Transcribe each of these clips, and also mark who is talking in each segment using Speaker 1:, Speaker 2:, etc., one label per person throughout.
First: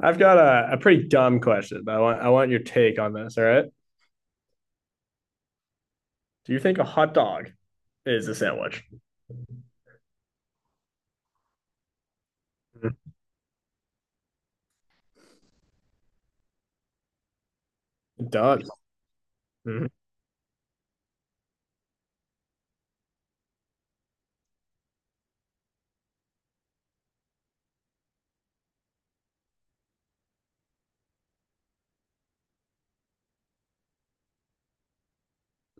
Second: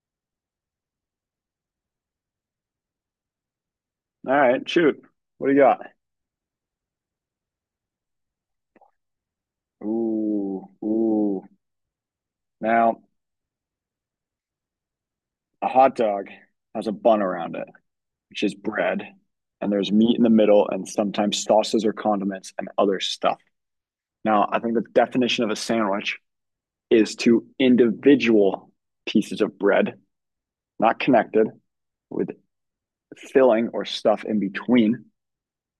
Speaker 1: I've got a pretty dumb question, but I want your take on this. All right.
Speaker 2: All right, shoot. What do you got?
Speaker 1: Do you think a hot dog is a sandwich?
Speaker 2: Ooh, ooh.
Speaker 1: It
Speaker 2: Now, a hot dog has a bun around it, which is
Speaker 1: does.
Speaker 2: bread, and
Speaker 1: Mm-hmm.
Speaker 2: there's meat in the middle and sometimes sauces or condiments and other stuff. Now, I think the definition of a sandwich is two individual pieces of bread, not connected, with filling or stuff in between.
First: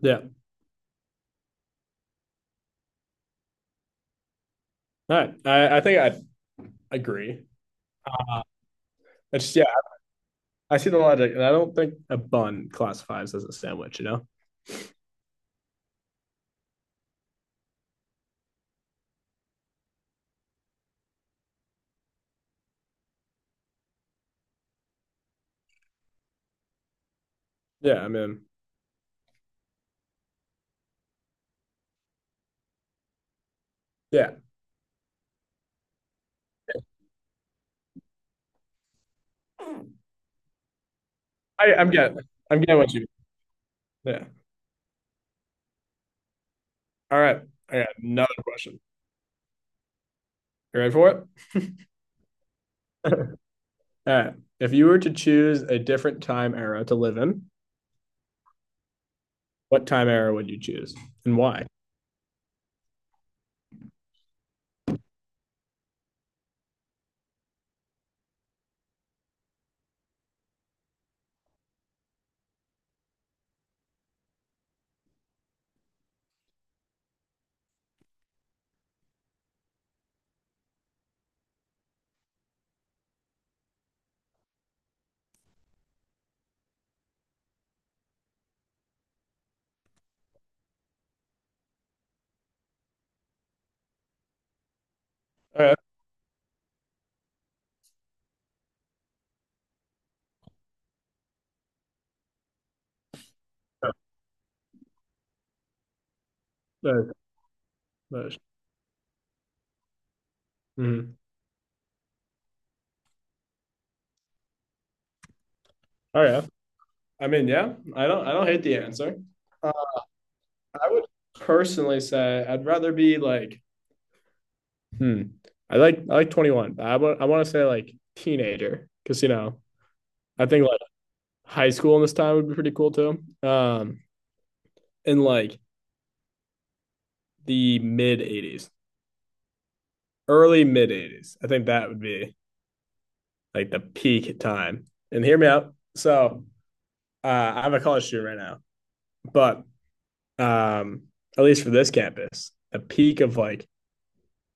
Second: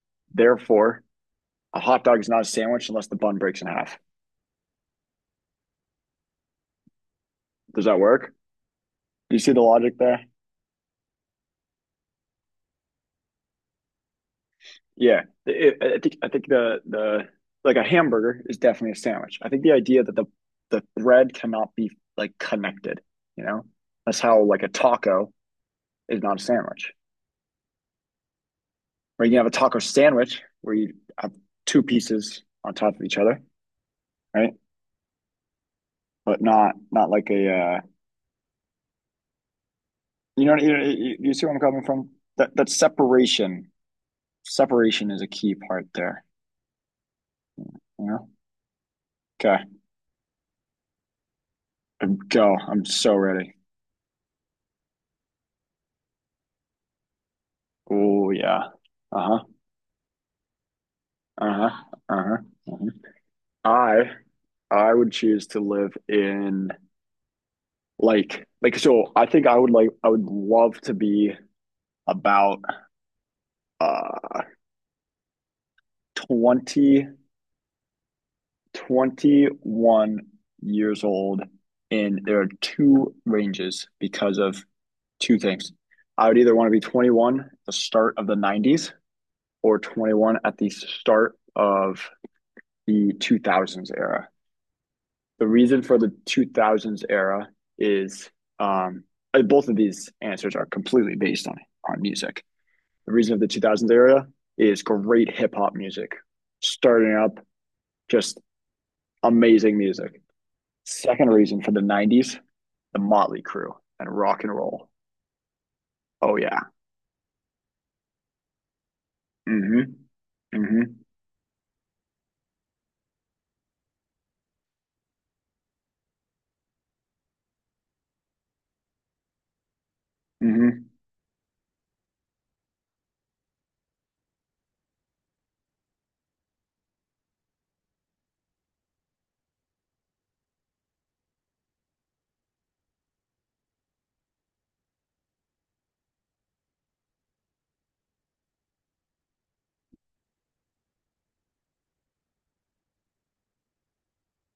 Speaker 1: Yeah.
Speaker 2: Therefore, a hot dog is not a sandwich unless the bun breaks in half.
Speaker 1: All right. I think I agree.
Speaker 2: Does that work?
Speaker 1: Uh,
Speaker 2: Do you see
Speaker 1: It's
Speaker 2: the
Speaker 1: yeah,
Speaker 2: logic there?
Speaker 1: I see the logic, and I don't think a bun classifies as a sandwich, you know?
Speaker 2: Yeah, I think I think the like a hamburger is definitely a sandwich. I think the idea that the bread cannot be like connected, you know, that's how like a taco is not a sandwich.
Speaker 1: Yeah, I mean,
Speaker 2: Or you can have a taco sandwich where you have two pieces on top of each other,
Speaker 1: yeah.
Speaker 2: right? But not like a you see where I'm
Speaker 1: I,
Speaker 2: coming
Speaker 1: I'm
Speaker 2: from?
Speaker 1: getting
Speaker 2: That
Speaker 1: I'm
Speaker 2: that
Speaker 1: getting what you
Speaker 2: separation
Speaker 1: yeah.
Speaker 2: separation is a key part there.
Speaker 1: All right. I got
Speaker 2: You know?
Speaker 1: another question.
Speaker 2: Okay,
Speaker 1: You ready for it?
Speaker 2: go. I'm so
Speaker 1: All
Speaker 2: ready.
Speaker 1: right. If you were to choose a different time era to live in,
Speaker 2: Oh yeah. Uh huh.
Speaker 1: what time era would you choose and why?
Speaker 2: Uh-huh. Uh-huh. Uh-huh. I I would choose to live in so I think I would love to be about uh 20, 21 years old, and there are two ranges because of two things. I would either want to be 21 at the start of the 90s or 21 at the start of the 2000s era. The
Speaker 1: All right.
Speaker 2: reason for the 2000s era is um, both of these answers are completely based on music. The reason of the 2000s
Speaker 1: Yeah.
Speaker 2: era is great hip hop music,
Speaker 1: That,
Speaker 2: starting up
Speaker 1: that.
Speaker 2: just amazing music.
Speaker 1: Mhm.
Speaker 2: Second reason for the 90s, the Motley Crew and rock and roll.
Speaker 1: All
Speaker 2: Oh
Speaker 1: right.
Speaker 2: yeah.
Speaker 1: I mean, yeah, I don't hate the answer. Uh,
Speaker 2: Mhm.
Speaker 1: I
Speaker 2: Mhm.
Speaker 1: would personally say I'd rather be like, hmm, I like 21, but I want to say like teenager, because you know I think like
Speaker 2: Mhm.
Speaker 1: high school in this time would be pretty cool too. In like the mid 80s, early mid 80s, I think that would be like the peak time. And hear me out. So I'm a college student right now, but um, at least for this campus, the peak of like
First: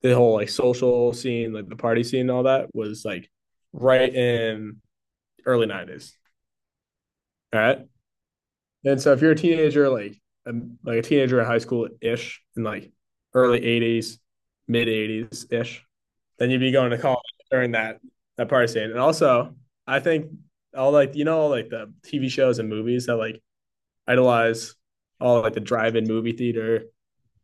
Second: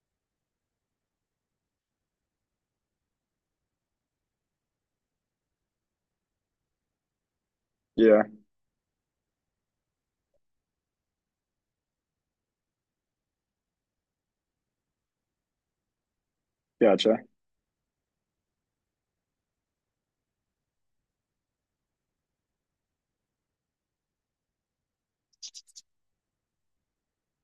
Speaker 1: the whole like social scene, like the party scene, and all that was like right in early '90s. All right,
Speaker 2: Yeah.
Speaker 1: and so if you're a teenager, a, like a teenager in high school ish, in like early '80s, mid '80s ish, then you'd be going to
Speaker 2: Gotcha.
Speaker 1: college during that party state. And also, I think all like you know like the TV shows and movies that like idolize all like the drive-in movie theater.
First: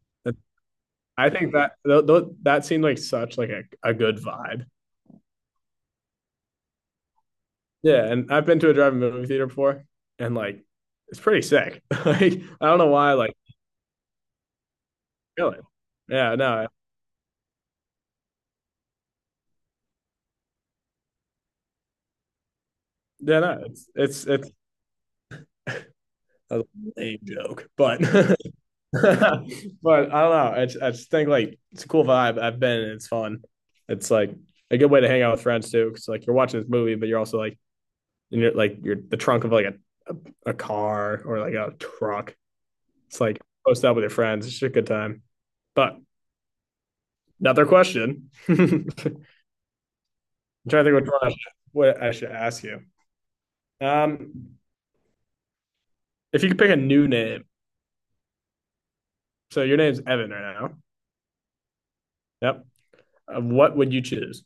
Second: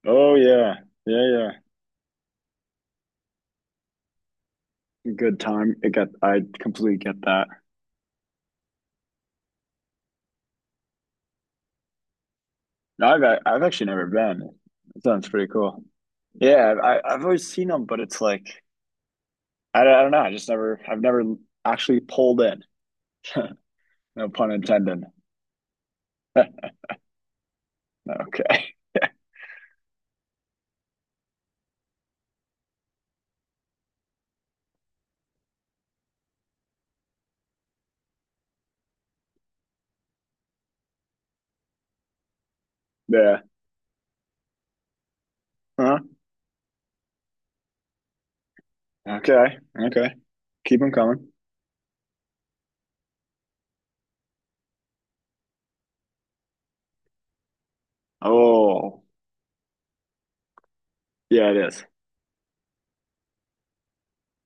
Speaker 2: Oh yeah.
Speaker 1: I
Speaker 2: Yeah,
Speaker 1: think that that seemed like such like a good vibe.
Speaker 2: yeah. Good time. It got. I completely get that.
Speaker 1: Yeah, and I've been to a drive-in movie theater before, and like it's pretty sick. Like I don't know why I,
Speaker 2: I've
Speaker 1: like
Speaker 2: I've actually never been. It sounds pretty
Speaker 1: really.
Speaker 2: cool.
Speaker 1: Yeah, no,
Speaker 2: Yeah, I've always seen them, but it's like I don't know. I've never actually pulled in.
Speaker 1: yeah, no. It's it's
Speaker 2: No pun
Speaker 1: it's
Speaker 2: intended.
Speaker 1: a lame joke, but.
Speaker 2: Okay.
Speaker 1: But I don't know. I just think like it's a cool vibe. I've been and it's fun. It's like a good way to hang out with friends too. Cause like you're watching this movie, but you're also like you're the trunk of like a car or like a truck. It's like
Speaker 2: Yeah.
Speaker 1: post up with your friends. It's just a good time.
Speaker 2: Huh?
Speaker 1: But another question. I'm trying
Speaker 2: Okay. Okay. Keep
Speaker 1: to
Speaker 2: them
Speaker 1: think which one I
Speaker 2: coming.
Speaker 1: should, what I should ask you. Um, if you could pick a new name,
Speaker 2: Oh,
Speaker 1: so your name's Evan right now.
Speaker 2: yeah, it is.
Speaker 1: Yep. What would you choose?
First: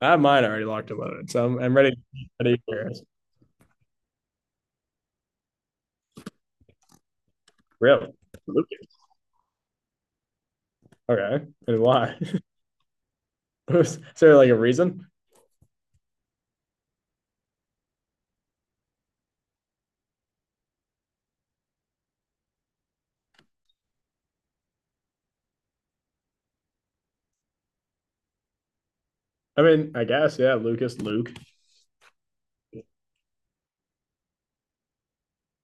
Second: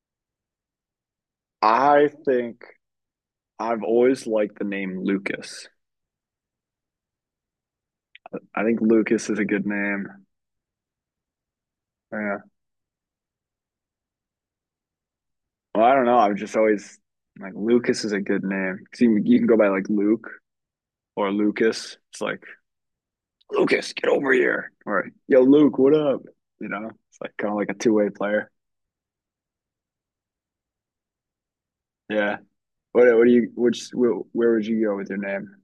Speaker 1: I have mine already locked in. So I'm ready.
Speaker 2: I
Speaker 1: Ready
Speaker 2: think
Speaker 1: for yours.
Speaker 2: I've always liked the name Lucas.
Speaker 1: Really?
Speaker 2: I think
Speaker 1: Lucas.
Speaker 2: Lucas is a good name.
Speaker 1: Okay. And why?
Speaker 2: Yeah.
Speaker 1: Is there like a reason?
Speaker 2: Well, I don't know. I've just always like Lucas is a good name. See, you can go by like Luke or Lucas. It's like Lucas, get over here. Or, yo, Luke, what up? You know, it's like kind of like a two-way player.
Speaker 1: I mean, I guess, yeah, Lucas, Luke.
Speaker 2: Yeah. What do you, which, where would you go with your name?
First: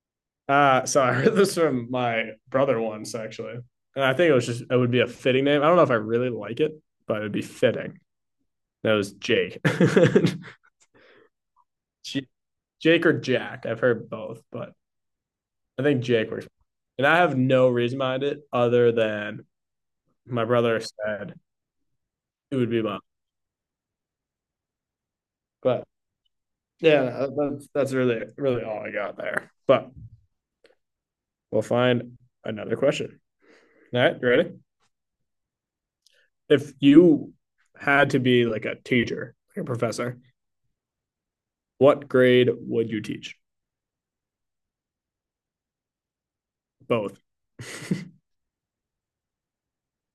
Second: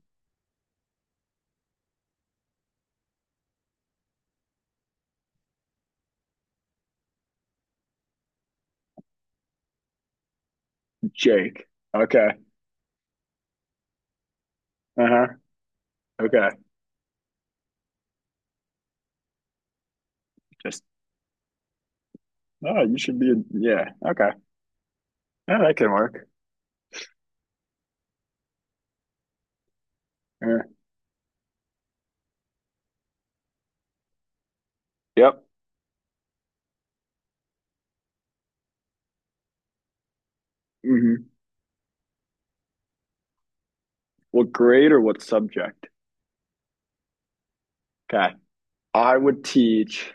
Speaker 1: So I heard this from my brother once, actually. And I think it was just, it would be a fitting name. I don't know if I really like it, but it'd be fitting. That was Jake.
Speaker 2: Jake. Okay.
Speaker 1: Jake or Jack. I've heard both, but
Speaker 2: Uh huh.
Speaker 1: I think Jake
Speaker 2: Okay.
Speaker 1: works. And I have no reason behind it other than my brother
Speaker 2: Just,
Speaker 1: said it would
Speaker 2: oh,
Speaker 1: be
Speaker 2: you
Speaker 1: mine.
Speaker 2: should be, a, yeah. Okay. Yeah, that
Speaker 1: But
Speaker 2: can work.
Speaker 1: yeah, that's really, really all I got there. But
Speaker 2: Yeah.
Speaker 1: we'll find another question. All right, you ready?
Speaker 2: Yep.
Speaker 1: If you had to be like a teacher, like a professor,
Speaker 2: Hmm.
Speaker 1: what grade would you teach?
Speaker 2: What grade or what subject?
Speaker 1: Both.
Speaker 2: Okay. I would teach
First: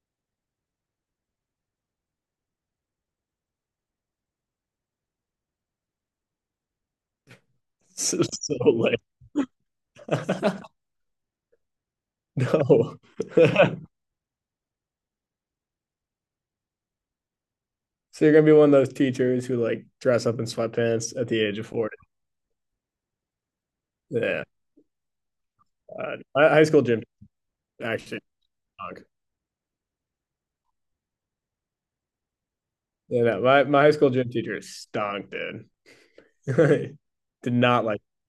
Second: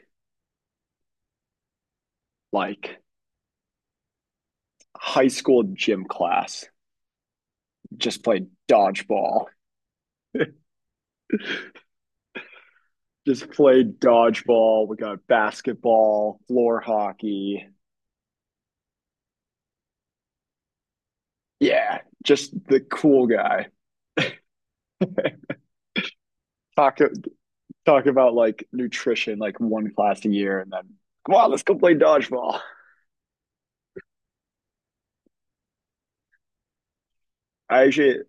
Speaker 2: like high school gym class,
Speaker 1: so,
Speaker 2: just play
Speaker 1: so
Speaker 2: dodgeball,
Speaker 1: lame. No. So
Speaker 2: just play dodgeball. We got basketball, floor hockey.
Speaker 1: you're gonna be one of those teachers who like dress up in sweatpants at the age of 40.
Speaker 2: Yeah, just the cool guy.
Speaker 1: Yeah. My high school
Speaker 2: Talk
Speaker 1: gym
Speaker 2: talk
Speaker 1: actually
Speaker 2: about like
Speaker 1: stunk.
Speaker 2: nutrition, like one class a year, and then come on, let's go play dodgeball.
Speaker 1: Yeah, no, my high school gym teacher stunk, dude. Did
Speaker 2: I
Speaker 1: not like.
Speaker 2: actually,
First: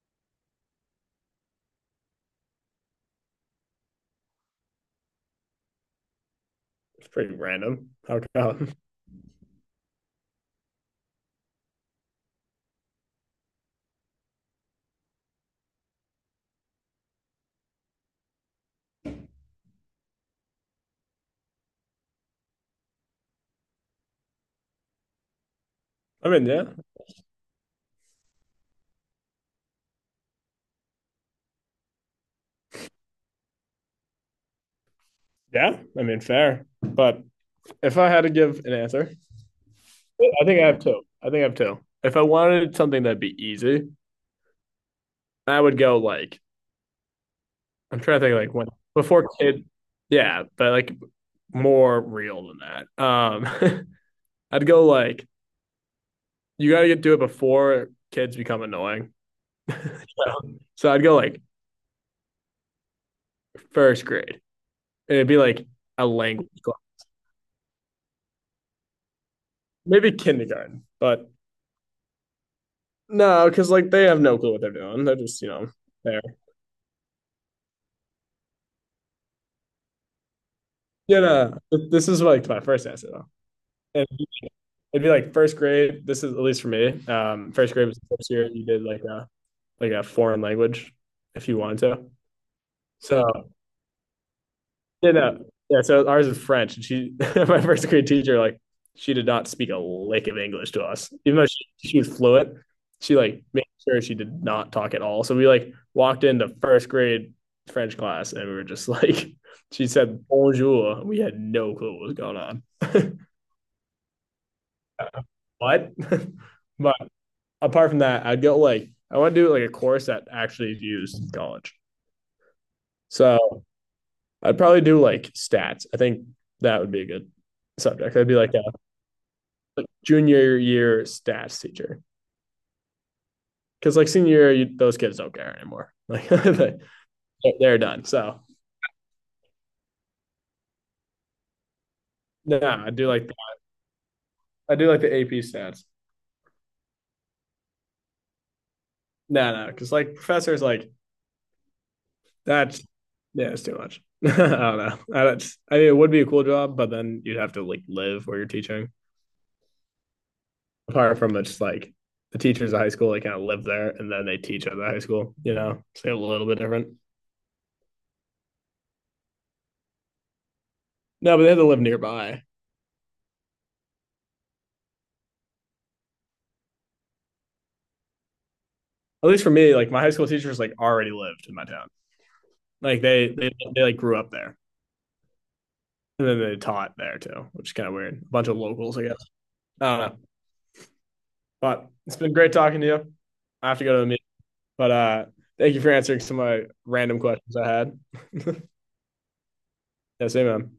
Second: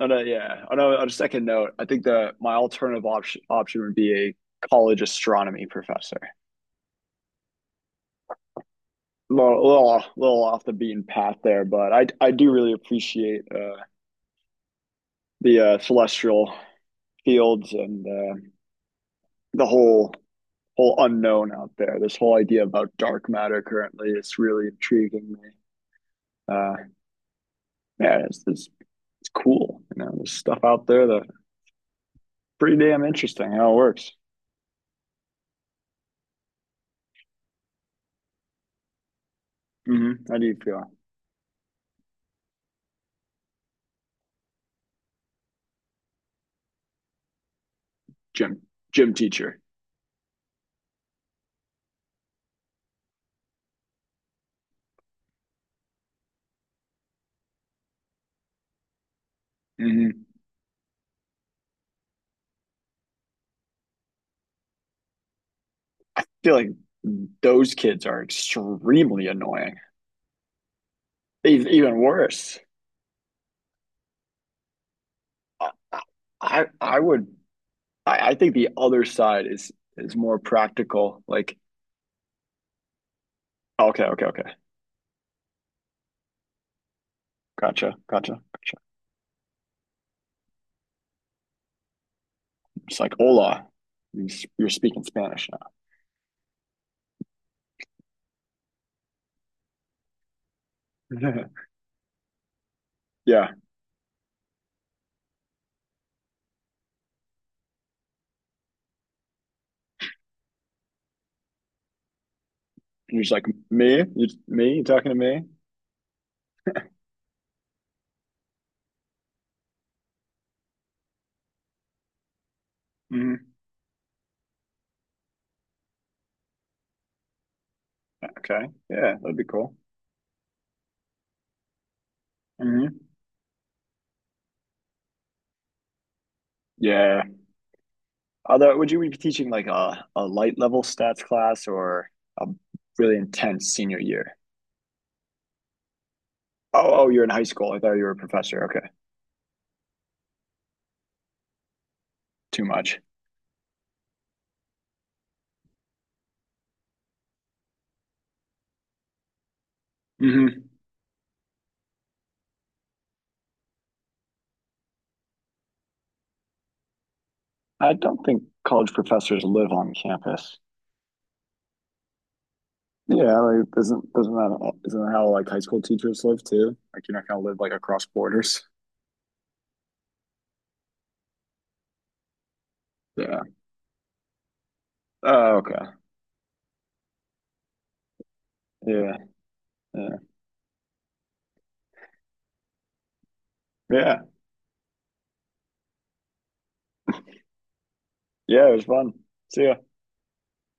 Speaker 2: on a, yeah, on a second note, I think the my alternative option would be a college astronomy professor.
Speaker 1: It's pretty random. How come?
Speaker 2: A little off the beaten path there, but I do really appreciate the celestial fields and the whole unknown out there. This whole idea about dark matter currently is really intriguing me.
Speaker 1: I mean, yeah.
Speaker 2: Uh, yeah, it's cool. You know, there's stuff out there that pretty damn interesting how it works.
Speaker 1: Yeah, I mean, fair. But if I had to give an answer,
Speaker 2: Mm-hmm. How
Speaker 1: I
Speaker 2: do you
Speaker 1: think I have
Speaker 2: feel,
Speaker 1: two. I think I have two. If I wanted something that'd be easy, I would go like I'm trying to think like
Speaker 2: gym
Speaker 1: when
Speaker 2: gym
Speaker 1: before
Speaker 2: teacher?
Speaker 1: kid. Yeah, but like more real than that. I'd go like you gotta do it before kids become annoying.
Speaker 2: Mm-hmm.
Speaker 1: So so I'd go like first grade. And it'd be like a
Speaker 2: I
Speaker 1: language
Speaker 2: feel like
Speaker 1: class,
Speaker 2: those kids are extremely annoying.
Speaker 1: maybe kindergarten, but
Speaker 2: Even worse.
Speaker 1: no, because like they have no clue what they're doing. They're just you know
Speaker 2: I
Speaker 1: they.
Speaker 2: I would I think the other side is more
Speaker 1: Yeah,
Speaker 2: practical. Like
Speaker 1: no, this is like my first essay though.
Speaker 2: okay,
Speaker 1: And
Speaker 2: okay, okay,
Speaker 1: it'd be like first grade. This is at least for me. First grade
Speaker 2: gotcha,
Speaker 1: was the first
Speaker 2: gotcha,
Speaker 1: year you
Speaker 2: gotcha.
Speaker 1: did like a foreign language if you wanted to.
Speaker 2: It's like
Speaker 1: So
Speaker 2: hola. You are speaking
Speaker 1: yeah, no,
Speaker 2: Spanish now.
Speaker 1: yeah. So ours is French, and my first grade teacher, like she did not speak a lick of English to us, even though she was fluent. She like
Speaker 2: Yeah. And
Speaker 1: made sure she did not talk at all. So we like walked into first grade French class, and we were just like, she said bonjour, and we had no clue what was going on.
Speaker 2: you're just like me, you talking to me?
Speaker 1: What? But apart from that, I'd go like I want to do like a course that actually is used in college.
Speaker 2: Hmm.
Speaker 1: So I'd probably do like stats. I think that would be a good subject. I'd be like a
Speaker 2: Okay. Yeah, that'd be cool.
Speaker 1: like, junior year stats teacher,
Speaker 2: Hmm.
Speaker 1: because like senior year, those kids don't care anymore. Like they-
Speaker 2: Yeah.
Speaker 1: are done. So
Speaker 2: Although, would you be teaching like a light level stats class or a
Speaker 1: no, no,
Speaker 2: really intense senior year?
Speaker 1: I do like the AP stats.
Speaker 2: Oh, oh, you're in high school. I thought you were a professor. Okay.
Speaker 1: No, no, because like professors like
Speaker 2: Too
Speaker 1: that's
Speaker 2: much.
Speaker 1: yeah, it's too much. I don't know. I, don't, I mean, it would be a cool job, but then you'd have to like live where you're teaching.
Speaker 2: Hmm.
Speaker 1: Apart from it's like the teachers at high school, they kind of live there and then they teach at the high school, you know, so a little bit different.
Speaker 2: I don't think college professors live on campus.
Speaker 1: No, but they had to live nearby.
Speaker 2: Yeah, like isn't that how like high school teachers live too? Like you're not gonna live like across borders.
Speaker 1: At least for me, like my high school teachers like already lived in my town. Like
Speaker 2: Yeah.
Speaker 1: they like grew up there
Speaker 2: Oh, okay.
Speaker 1: and then they taught there too, which is kind of weird. A bunch of locals, I guess.
Speaker 2: Yeah.
Speaker 1: I don't know,
Speaker 2: Yeah.
Speaker 1: but it's been great talking to you. I have to go to a
Speaker 2: Yeah.
Speaker 1: meeting, but thank you for answering some of my random questions I had.
Speaker 2: Yeah, it was fun. See ya.
Speaker 1: Yes, amen.